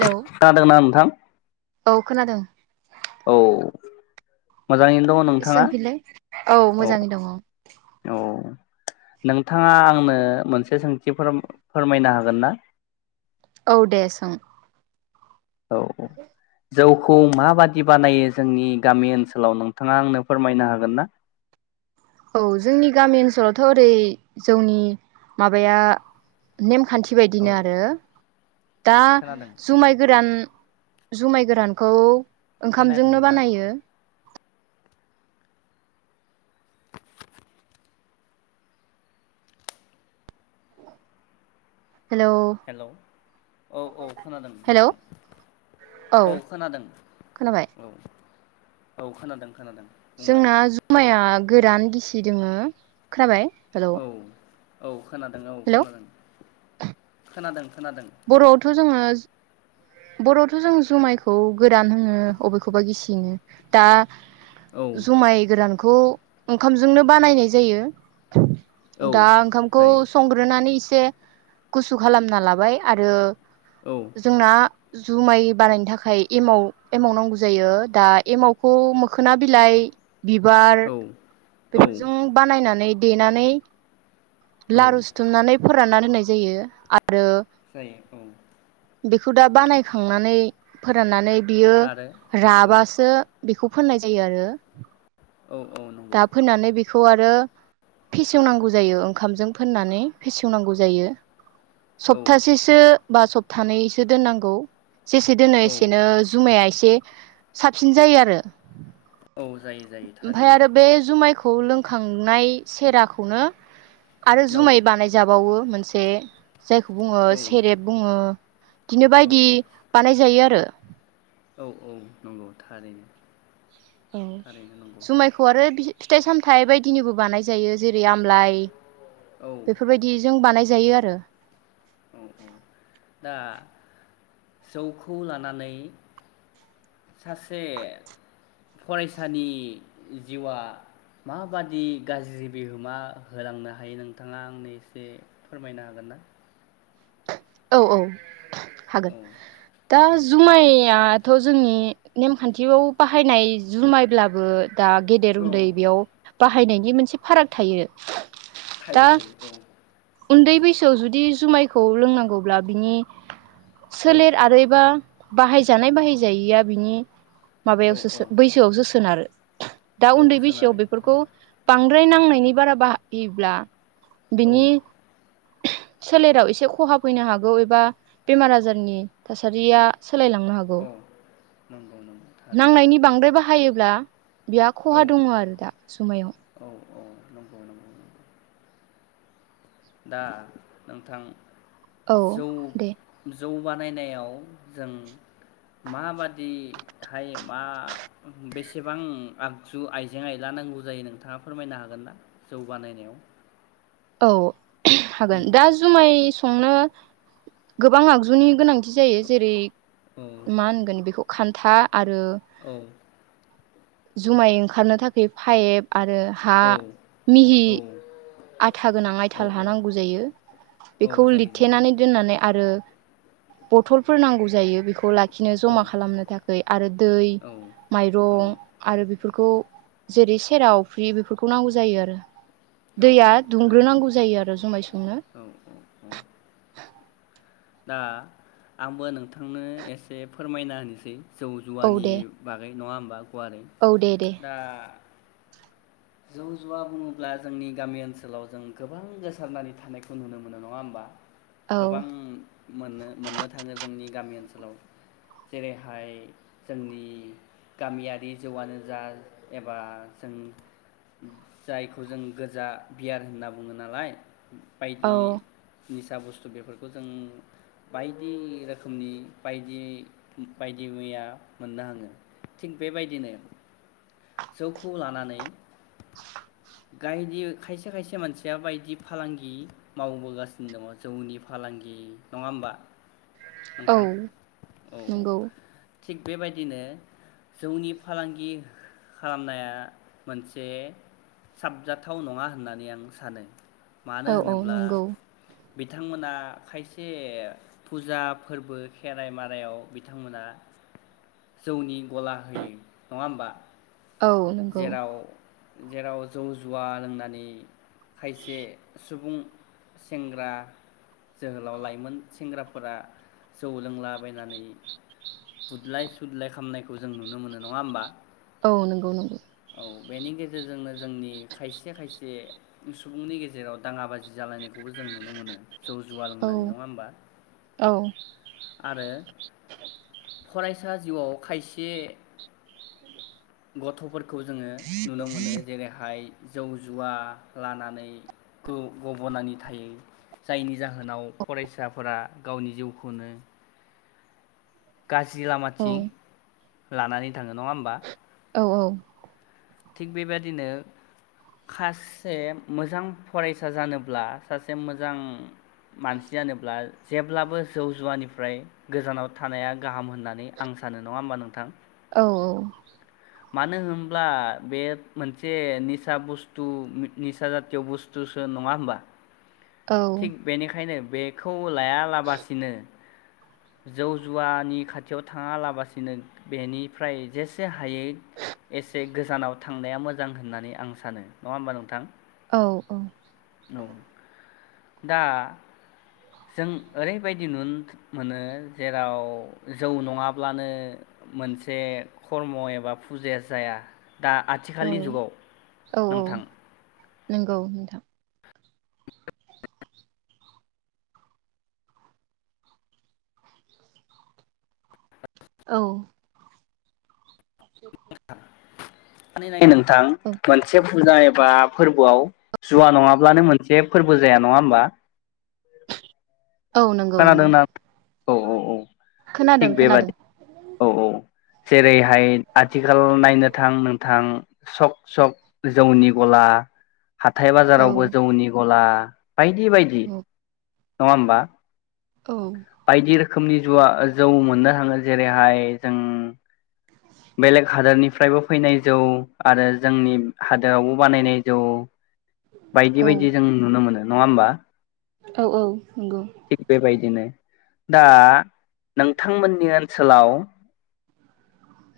hello खोनादोंना नोंथां औ खोनादों औ मोजाङैनो दङ नोंथाङा सोंफिनलाय औ मोजाङै दङ औ नोंथाङा आंनो मोनसे सोंथि फोर फोरमायनो हागोन ना औ दे सों औ औ जौखौ माबादि बानायो जोंनि गामि ओनसोलाव नोंथाङा आंनो फोरमायनो हागोन ना औ जोंनि गामि ओनसोलावथ' ओरै जौनि माबाया नेम खानथि औ बायदिनो आरो दा खोनादों जुमाय गोरान जुमाय गोरानखौ खोनायाखै ओंखामजोंनो नोंथां बानायो हेलौ हेल' औ औ खोनादों हेलौ नोंथां औ खोनादों खोनाबाय औ औ खोनादों खोनादों बुंलाय जोंना जुमाया गोरान गिसि दङो खोनाबाय हेलौ औ औ खोनादों औ हेलौ खोनादों खोनादों खोनादों जोंङो बर'आवथ' जों जुमायखौ गोरान होनो अबेखौबा गिसि होनो दा औ जुमाय गोरान बेखौ ओंखामजोंनो बानायनाय जायो औ दा ओंखामखौ जायो संग्रोनानै इसे एसे गुसु खालामना लाबाय आरो औ जोंना जुमाय बानायनो थाखाय एमाव एमाव नांगौ जायो दा एमावखौ मोखोना बिलाइ बिबार औ बेफोरजों बानायनानै देनानै औ लारु सिथुमनानै फोर फोरानना दोननाय जायो आरो जायो औ बेखौ दा बानाय नै फोराननानै बियो आरो औ राबासो बेखौ फोननाय जायो आरो औ औ नंगौ दा फोननानै बेखौ आरो फेसेवनांगौ जायो ओंखामजों फोननानै फेसेवनांगौ जायो औ सप्तासेसो बा सबथानैसो दोननांगौ जेसे दोनो औ एसेनो जुमाया एसे एसे साबसिन जायो आरो औ जायो जायो ओमफ्राय थारैनो आरो बे जुमायखौ लोंखांनाय सेराखौनो आरो जुमाय बानायजाबावो मोनसे से जायखौ बुङो औ सेरेब बुङो बिदिनो औ बायदि बानाय जायो आरो औ औ नंगौ थारैनो औ थारैनो नंगौ जुमायखौ आरो फिथाइ सामथाइ बायदिनिबो बानाय जायो जेरै रै आमलाय औ बेफोरबायदि जों बानाय जायो आरो औ दा जौखौ लानानै सासे फरायसानि जिउआ माबादि गाज्रि बिहोमा होलांनो हायो नोंथाङा आंनो एसे फोरमायनो हागोन ना औ औ हागोन औ दा औ जुमाया दाथ जोंनि नेमखान्थियाव बाहायनाय जुमायब्लाबो दा गेदेर औ उन्दै बेयाव बाहायनायनि मोनसे फाराग थायो दा थायो थायो औ उन्दै बैसोआव जुदि जुमायखौ लोंनांगौ अब्ला बिनि औ सोलेर औ आरै बा बाहायजानाय बाहायजायिया बिनि औ औ माबायावसो बैसोआवसो सोनारो आरो दा औ उन्दै बैसोआव सोनारो बेफोरखौ थारैनो बां द्राय नांनायनि बारा बाहायोब्ला औ बिनि सोलेराव एसे खहाब फैनो हागौ एबा बेमार आजारनि थासारिया सोलायलांनो हागौ औ नंगौ नंगौ थारैनो नांनायनि बांद्राय बाहायोब्ला बिहा खहा औ दङ आरो दा समायाव औ औ नंगौ नंगौ नंगौ दा नोंथां औ जौ दे जौ बानायनायाव जों माबादिहाय मा बेसेबां आगजु आइजें आइला नांगौ जायो नोंथाङा फोरमायनो हागोनना जौ बानायनायाव औ हागोन उम दा जुमाय संनो गोबां आगजुनि गोनां थि जायो जेरै औ मा होनगोन बेखौ खान्था आरो औ जुमाय ओंखारनो थाखाय पाइप आरो हा औ मिहि औ आथा गोनां औ आयथाल हा औ नांगौ जायो औ बेखौ जायो जायो लिरथेनानै दोननानै आरो बथलफोर नांगौ जायो बे खौ लाखिनो औ जमा खालामनो थाखाय आरो दै औ औ माइरं आरो‌ बेफोरखौ जेरै खेरा अफ्रि बेफोरखौ नांगौ जायो आरो औ दैया औ थारैनो दुंग्रोनांगौ जायो आरो जमाय संनो औ औ औ दा आंबो नोंथांनो एसे फोरमायना होनोसै जौ औ जुवानि दे बागै नङा होनबा गुवारै औ दे दे दा जौ जुवा बुङोब्ला जोंनि गामि ओनसोलाव जों गोबां गोसारनानै थानायखौ नुनो मोनो नङा होमबा औ गोबां मोननो मोननो थाङो जोंनि गामि ओनसोलाव जेरैहाय जोंनि गामियारि जौआनो जा एबा जों जायखौ जों गोजा बियार होनना बुङो नालाय बायदि औ निसा बुस्थु बेफोरखौ जों बायदि रोखोमनि बायदि बायदि मैया मोननो हाङो थिग बेबायदिनो जौखौ लानानै गायदि खायसे खायसे मानसिया बायदि फालांगि मावबोगासिनो दङ जौनि फालांगि नङा होमबा औ नोंथां औ औ नंगौ थिग बेबायदिनो जौनि फालांगि खालामनाया मोनसे साबजाथाव नङा होननानै आं सानो मानो औ औ होनोब्ला नंगौ बिथांमोना खायसे फुजा फोरबो खेराइ मारायाव बिथांमोना जौनि गला होयो नङा होमबा औ नंगौ जेराव जेराव जौ जुवा लोंनानै खायसे सुबुं सेंग्रा जोहोलाव लाइमोन सेंग्राफोरा जौ लोंलाबायनानै बुदलाय सुदलाय खामनायखौ जों नुनो मोनो नङा होमबा औ नंगौ नंगौ औ बेनि गेजे रजोंनो जोंनि खायसे खायसे सुबुंनि गेजेराव दाङा बाजि जालायनायखौबो जों नुनो मोनो जौ जुवा औ लोंनानै नङा होनबा औ आरो फरायसा जिउआव खायसे गथ'फोर खौ जोङो नुनो मोनो जेरैहाय जौ जुवा लानानै गब'नानै थायो जायनि जाहोनाव फरायसाफोरा गावनि जिउखौनो गाज्रि औ लामाथिं लानानै थाङो नङा होमबा औ थिग बेबायदिनो खासे मोजां फरायसा जानोब्ला सासे मोजां मानसि जानोब्ला जेब्लाबो जौ जुवानिफ्राय गोजानाव थानाया गाहाम होननानै आं सानो नङा होमबा नोंथां औ औ मानो होनब्ला बे मोनसे निसा बुस्थु निसा जातिय बुस्थुसो नङा होमबा औ थिग बेनिखायनो बेखौ लायालाबासिनो जौ जुवानि खाथियाव थाङालाबासिनो बेनिफ्राय जेसे हायै एसे गोजानाव थांनाया मोजां होननानै आं सानो नङा होमबा नोंथां औ औ औ दा जों ओरैबायदि नुन मोनो जेराव जौ नङाब्लानो मोनसे खर्म एबा फुजाया जाया दा औ आथिखालनि जुगाव नोंथां नोंगौ नोंथां [inaudible] औ [inaudible] [inaudible] थां औ मोनसे फुजा एबा फोरबोआव जुवा नङाब्लानो मोनसे फोरबो जाया नङा होमबा औ नंगौ नंगौ खोनादोंना औ औ औ खोनादों थिग खोनादों बेबादि औ औ जेरैहाय आथिखाल नायनो थां नोंथां सक सक जौनि गला हाथाय औ बाजारावबो जौनि गला [inaudible] बायदि बायदि औ नङा होमबा औ बायदि रोखोमनि जुवा जौ मोननो हाङो जेरैहाय जों बेलेग हादोरनिफ्रायबो फैनाय जौ आरो जोंनि हादोरावबो बानायनाय जौ बायदि औ बायदि जों नुनो मोनो नङा होमबा औ औ नोंगौ दिनो दा नोंथांमोननि ओनसोलाव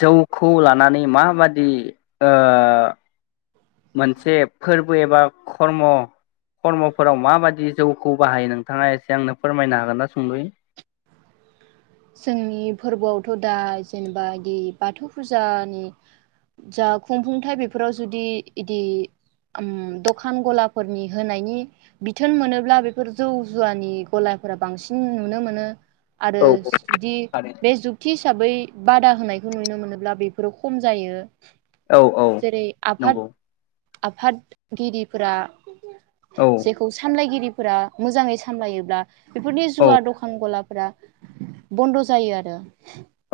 जौखौ लानानै माबादि ओ मोनसे फोरबो एबा खर्म खर्मफोराव माबादि जौखौ बाहायो नोंथाङा एसे आंनो फोरमायनो हागोन ना सुंदयै जोंनि फोरबोआवथ' दा जेनेबा बिदि बाथौ फुजानि जा खुंफुंथाय बेफोराव जुदि इदि ओम दखान गलाफोरनि होनायनि बिथोन मोनोब्ला बेफोर जौ जुवानि गलाफोरा बांसिन नुनो मोनो आरो औ औ जुदि थारैनो बे जुगथि हिसाबै बादा होनायखौ नुनो मोनोब्ला बेफोरो खम जायो औ औ जेरै नंगौ आफाद आफादगिरिफोरा औ जेखौ सामलायगिरि फोरा मोजाङै सामलायोब्ला बेफोरनि औ जुवा दखान गलाब फ्रा बन्द' जायो आरो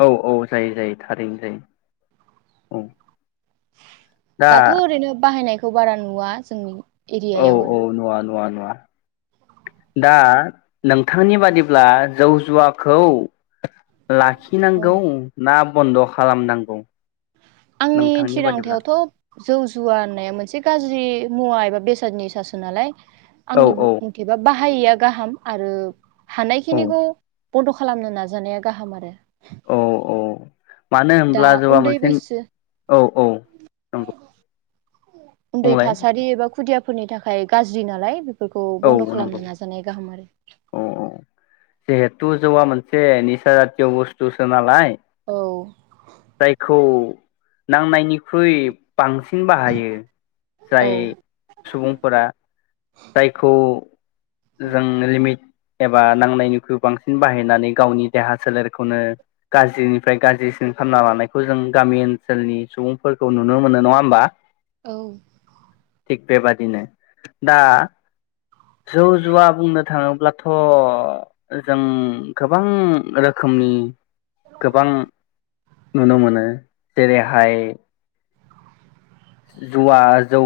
औ औ जायो जायो थारैनो जायो औ दा दाथ' ओरैनो बाहायनाय खौ बारा नुवा जोंनि एरियायाव आरो नुवा दा नोंथांनि बादिब्ला जौ जुवाखौ आरो औ लाखिनांगौ ना बन्द' खालामनांगौ आंनि नोंथांनि बादिब्ला थिरांथायावथ' जौ जुवा होननाया मोनसे गाज्रि मुवा बेसाद निसासोनालाय औ आंनि औ मथेबा बाह बाहायैया गाहाम आरो औ हानायखिनिखौ बन्द' खालामनो नाजानाया गाहाम आरो औ औ मानो दा होनब्ला जौवा उन्दै मोनसे बैसो औ औ नंगौ उन्दै बुंलाय थासारि एबा खुदिया फोरनि थाखाय गाज्रि नालाय बे फोरखौ बन्द' खालामनो नाजानाया गाहाम आरो अ जिहेथु जौवा मोनसे निसा जातिय बुस्थुसो नालाय औ जायखौ नांनायनिख्रुइ बांसिन बाहायो जाय औ सुबुंफोरा जायखौ जों लिमिट एबा नांनायनिख्रुइ बांसिन बाहायनानै गावनि देहा सोलेरखौनो गाज्रिनिफ्राय गाज्रिसिन खालामना लानायखौ जों गामि ओनसोलनि सुबुंफोरखौ नुनो मोनो नङा होमबा औ थिग बेबादिनो दा जौ जुवा बुंनो थाङो ब्लाथ' जों गोबां रोखोमनि गोबां नुनो मोनो जेरैहाय जुवा जौ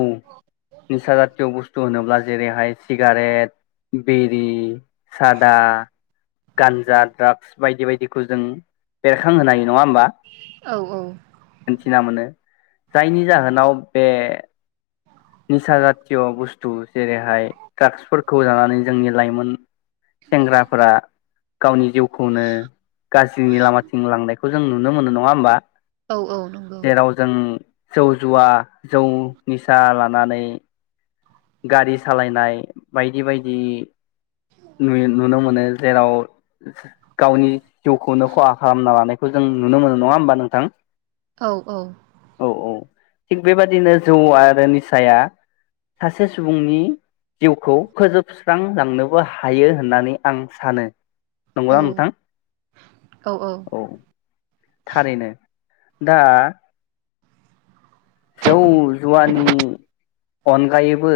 निसा जातिय' बुस्थु होनोब्ला जेरैहाय सिगारेट बिरि सादा गानजा द्राक्स बायदि बायदिखौ जों बेरखां होनो हायो नङा होमबा औ सिना मोनो जायनि जाहोनाव बेे निसा जाथिय' बस्थु जेरैहाय ड्रागसफोरखौ जानानै जोंनि लाइमोन सेंग्राफोरा गावनि जिउखौनो गाज्रिनि लामाथिं लांनाय खौ जों नुनो मोनो नङा होमबा औ औ नंगौ जेराव जों जौ जुवा जौ निसा ला नानै गारि सालायनाय बायदि बायदि नु-नुनो मोनो जेराव गावनि जिउखौनो खहा खालामना लानायखौ जों नुनो मोनो नङा होमबा नोंथां औ औ औ औ थिग बेबादिनो जौ आरो निसाया सासे सुबुंनि जिउखौ फोजोबस्रांलांनोबो हायो होननानै आं सानो नंगौना नोंथां औ थारैनो दा जौ जुवानि अनगायैबो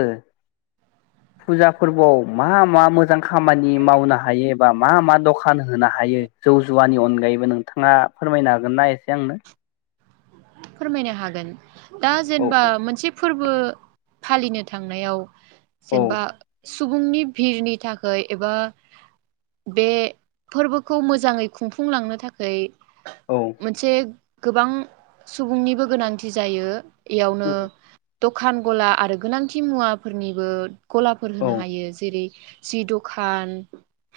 फुजा फोरबोआव मा मा मोजां खामानि मावनो हायोबा मा मा दखान फानहोनो हायो जौ जुवानि अनगायैबो नों नोंथाङा फोरमायनो हागोन ना एसे आंनो फोरमायनो हागोन दा औ जेनेबा मोनसे फोरबो फालिनो थांनायाव औ जेनेबा सुबुंनि भिरनि थाखाय एबा बे फोरबोखौ मोजाङै खुंफुंलांनो थाखाय औ मोनसे गोबां सुबुंनिबो गोनांथि जायो इयावनो औ दखान गला आरो गोनांथि मुवाफोरनिबो गलाफोर औ होनो हायो जेरै जि दखान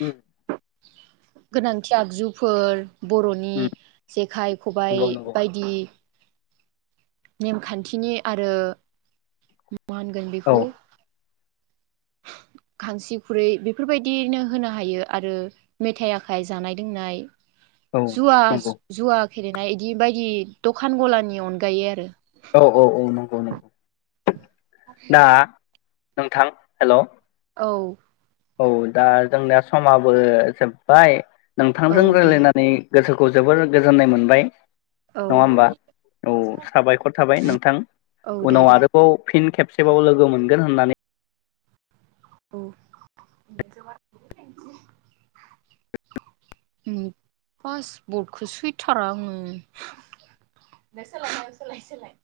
हम गोनांथि आगजुफोर बर'नि जेखाइ खबाइ नंगौ नंगौ बायदि नेमखान्थिनि आरो मा होनगोन औ बेखौ खांसि खुरै बेफोरबायदिनो होनो हायो आरो मेथाइ आखाइ जानाय लोंनाय औ जुवा नंगौ जुवा फेरेनाय इदि बायदि दखान गलानि अनगायै आरो ना नोंथां हेल' औ औ दा जोंनिया समाबो जोब्बाय नोंथांजों औ दे रायज्लायनानै गोसोखौ जोबोर गोजोननाय मोनबाय औ नङा होमबा औ साबायखर थाबाय नोंथां औ दे उनाव दे आरोबाव फिन खेब सेबाव लोगो मोनगोन होननानै औ उम फासबटखौ सैथारा आङो दे सोलाय ना हो सोलाय सोलाय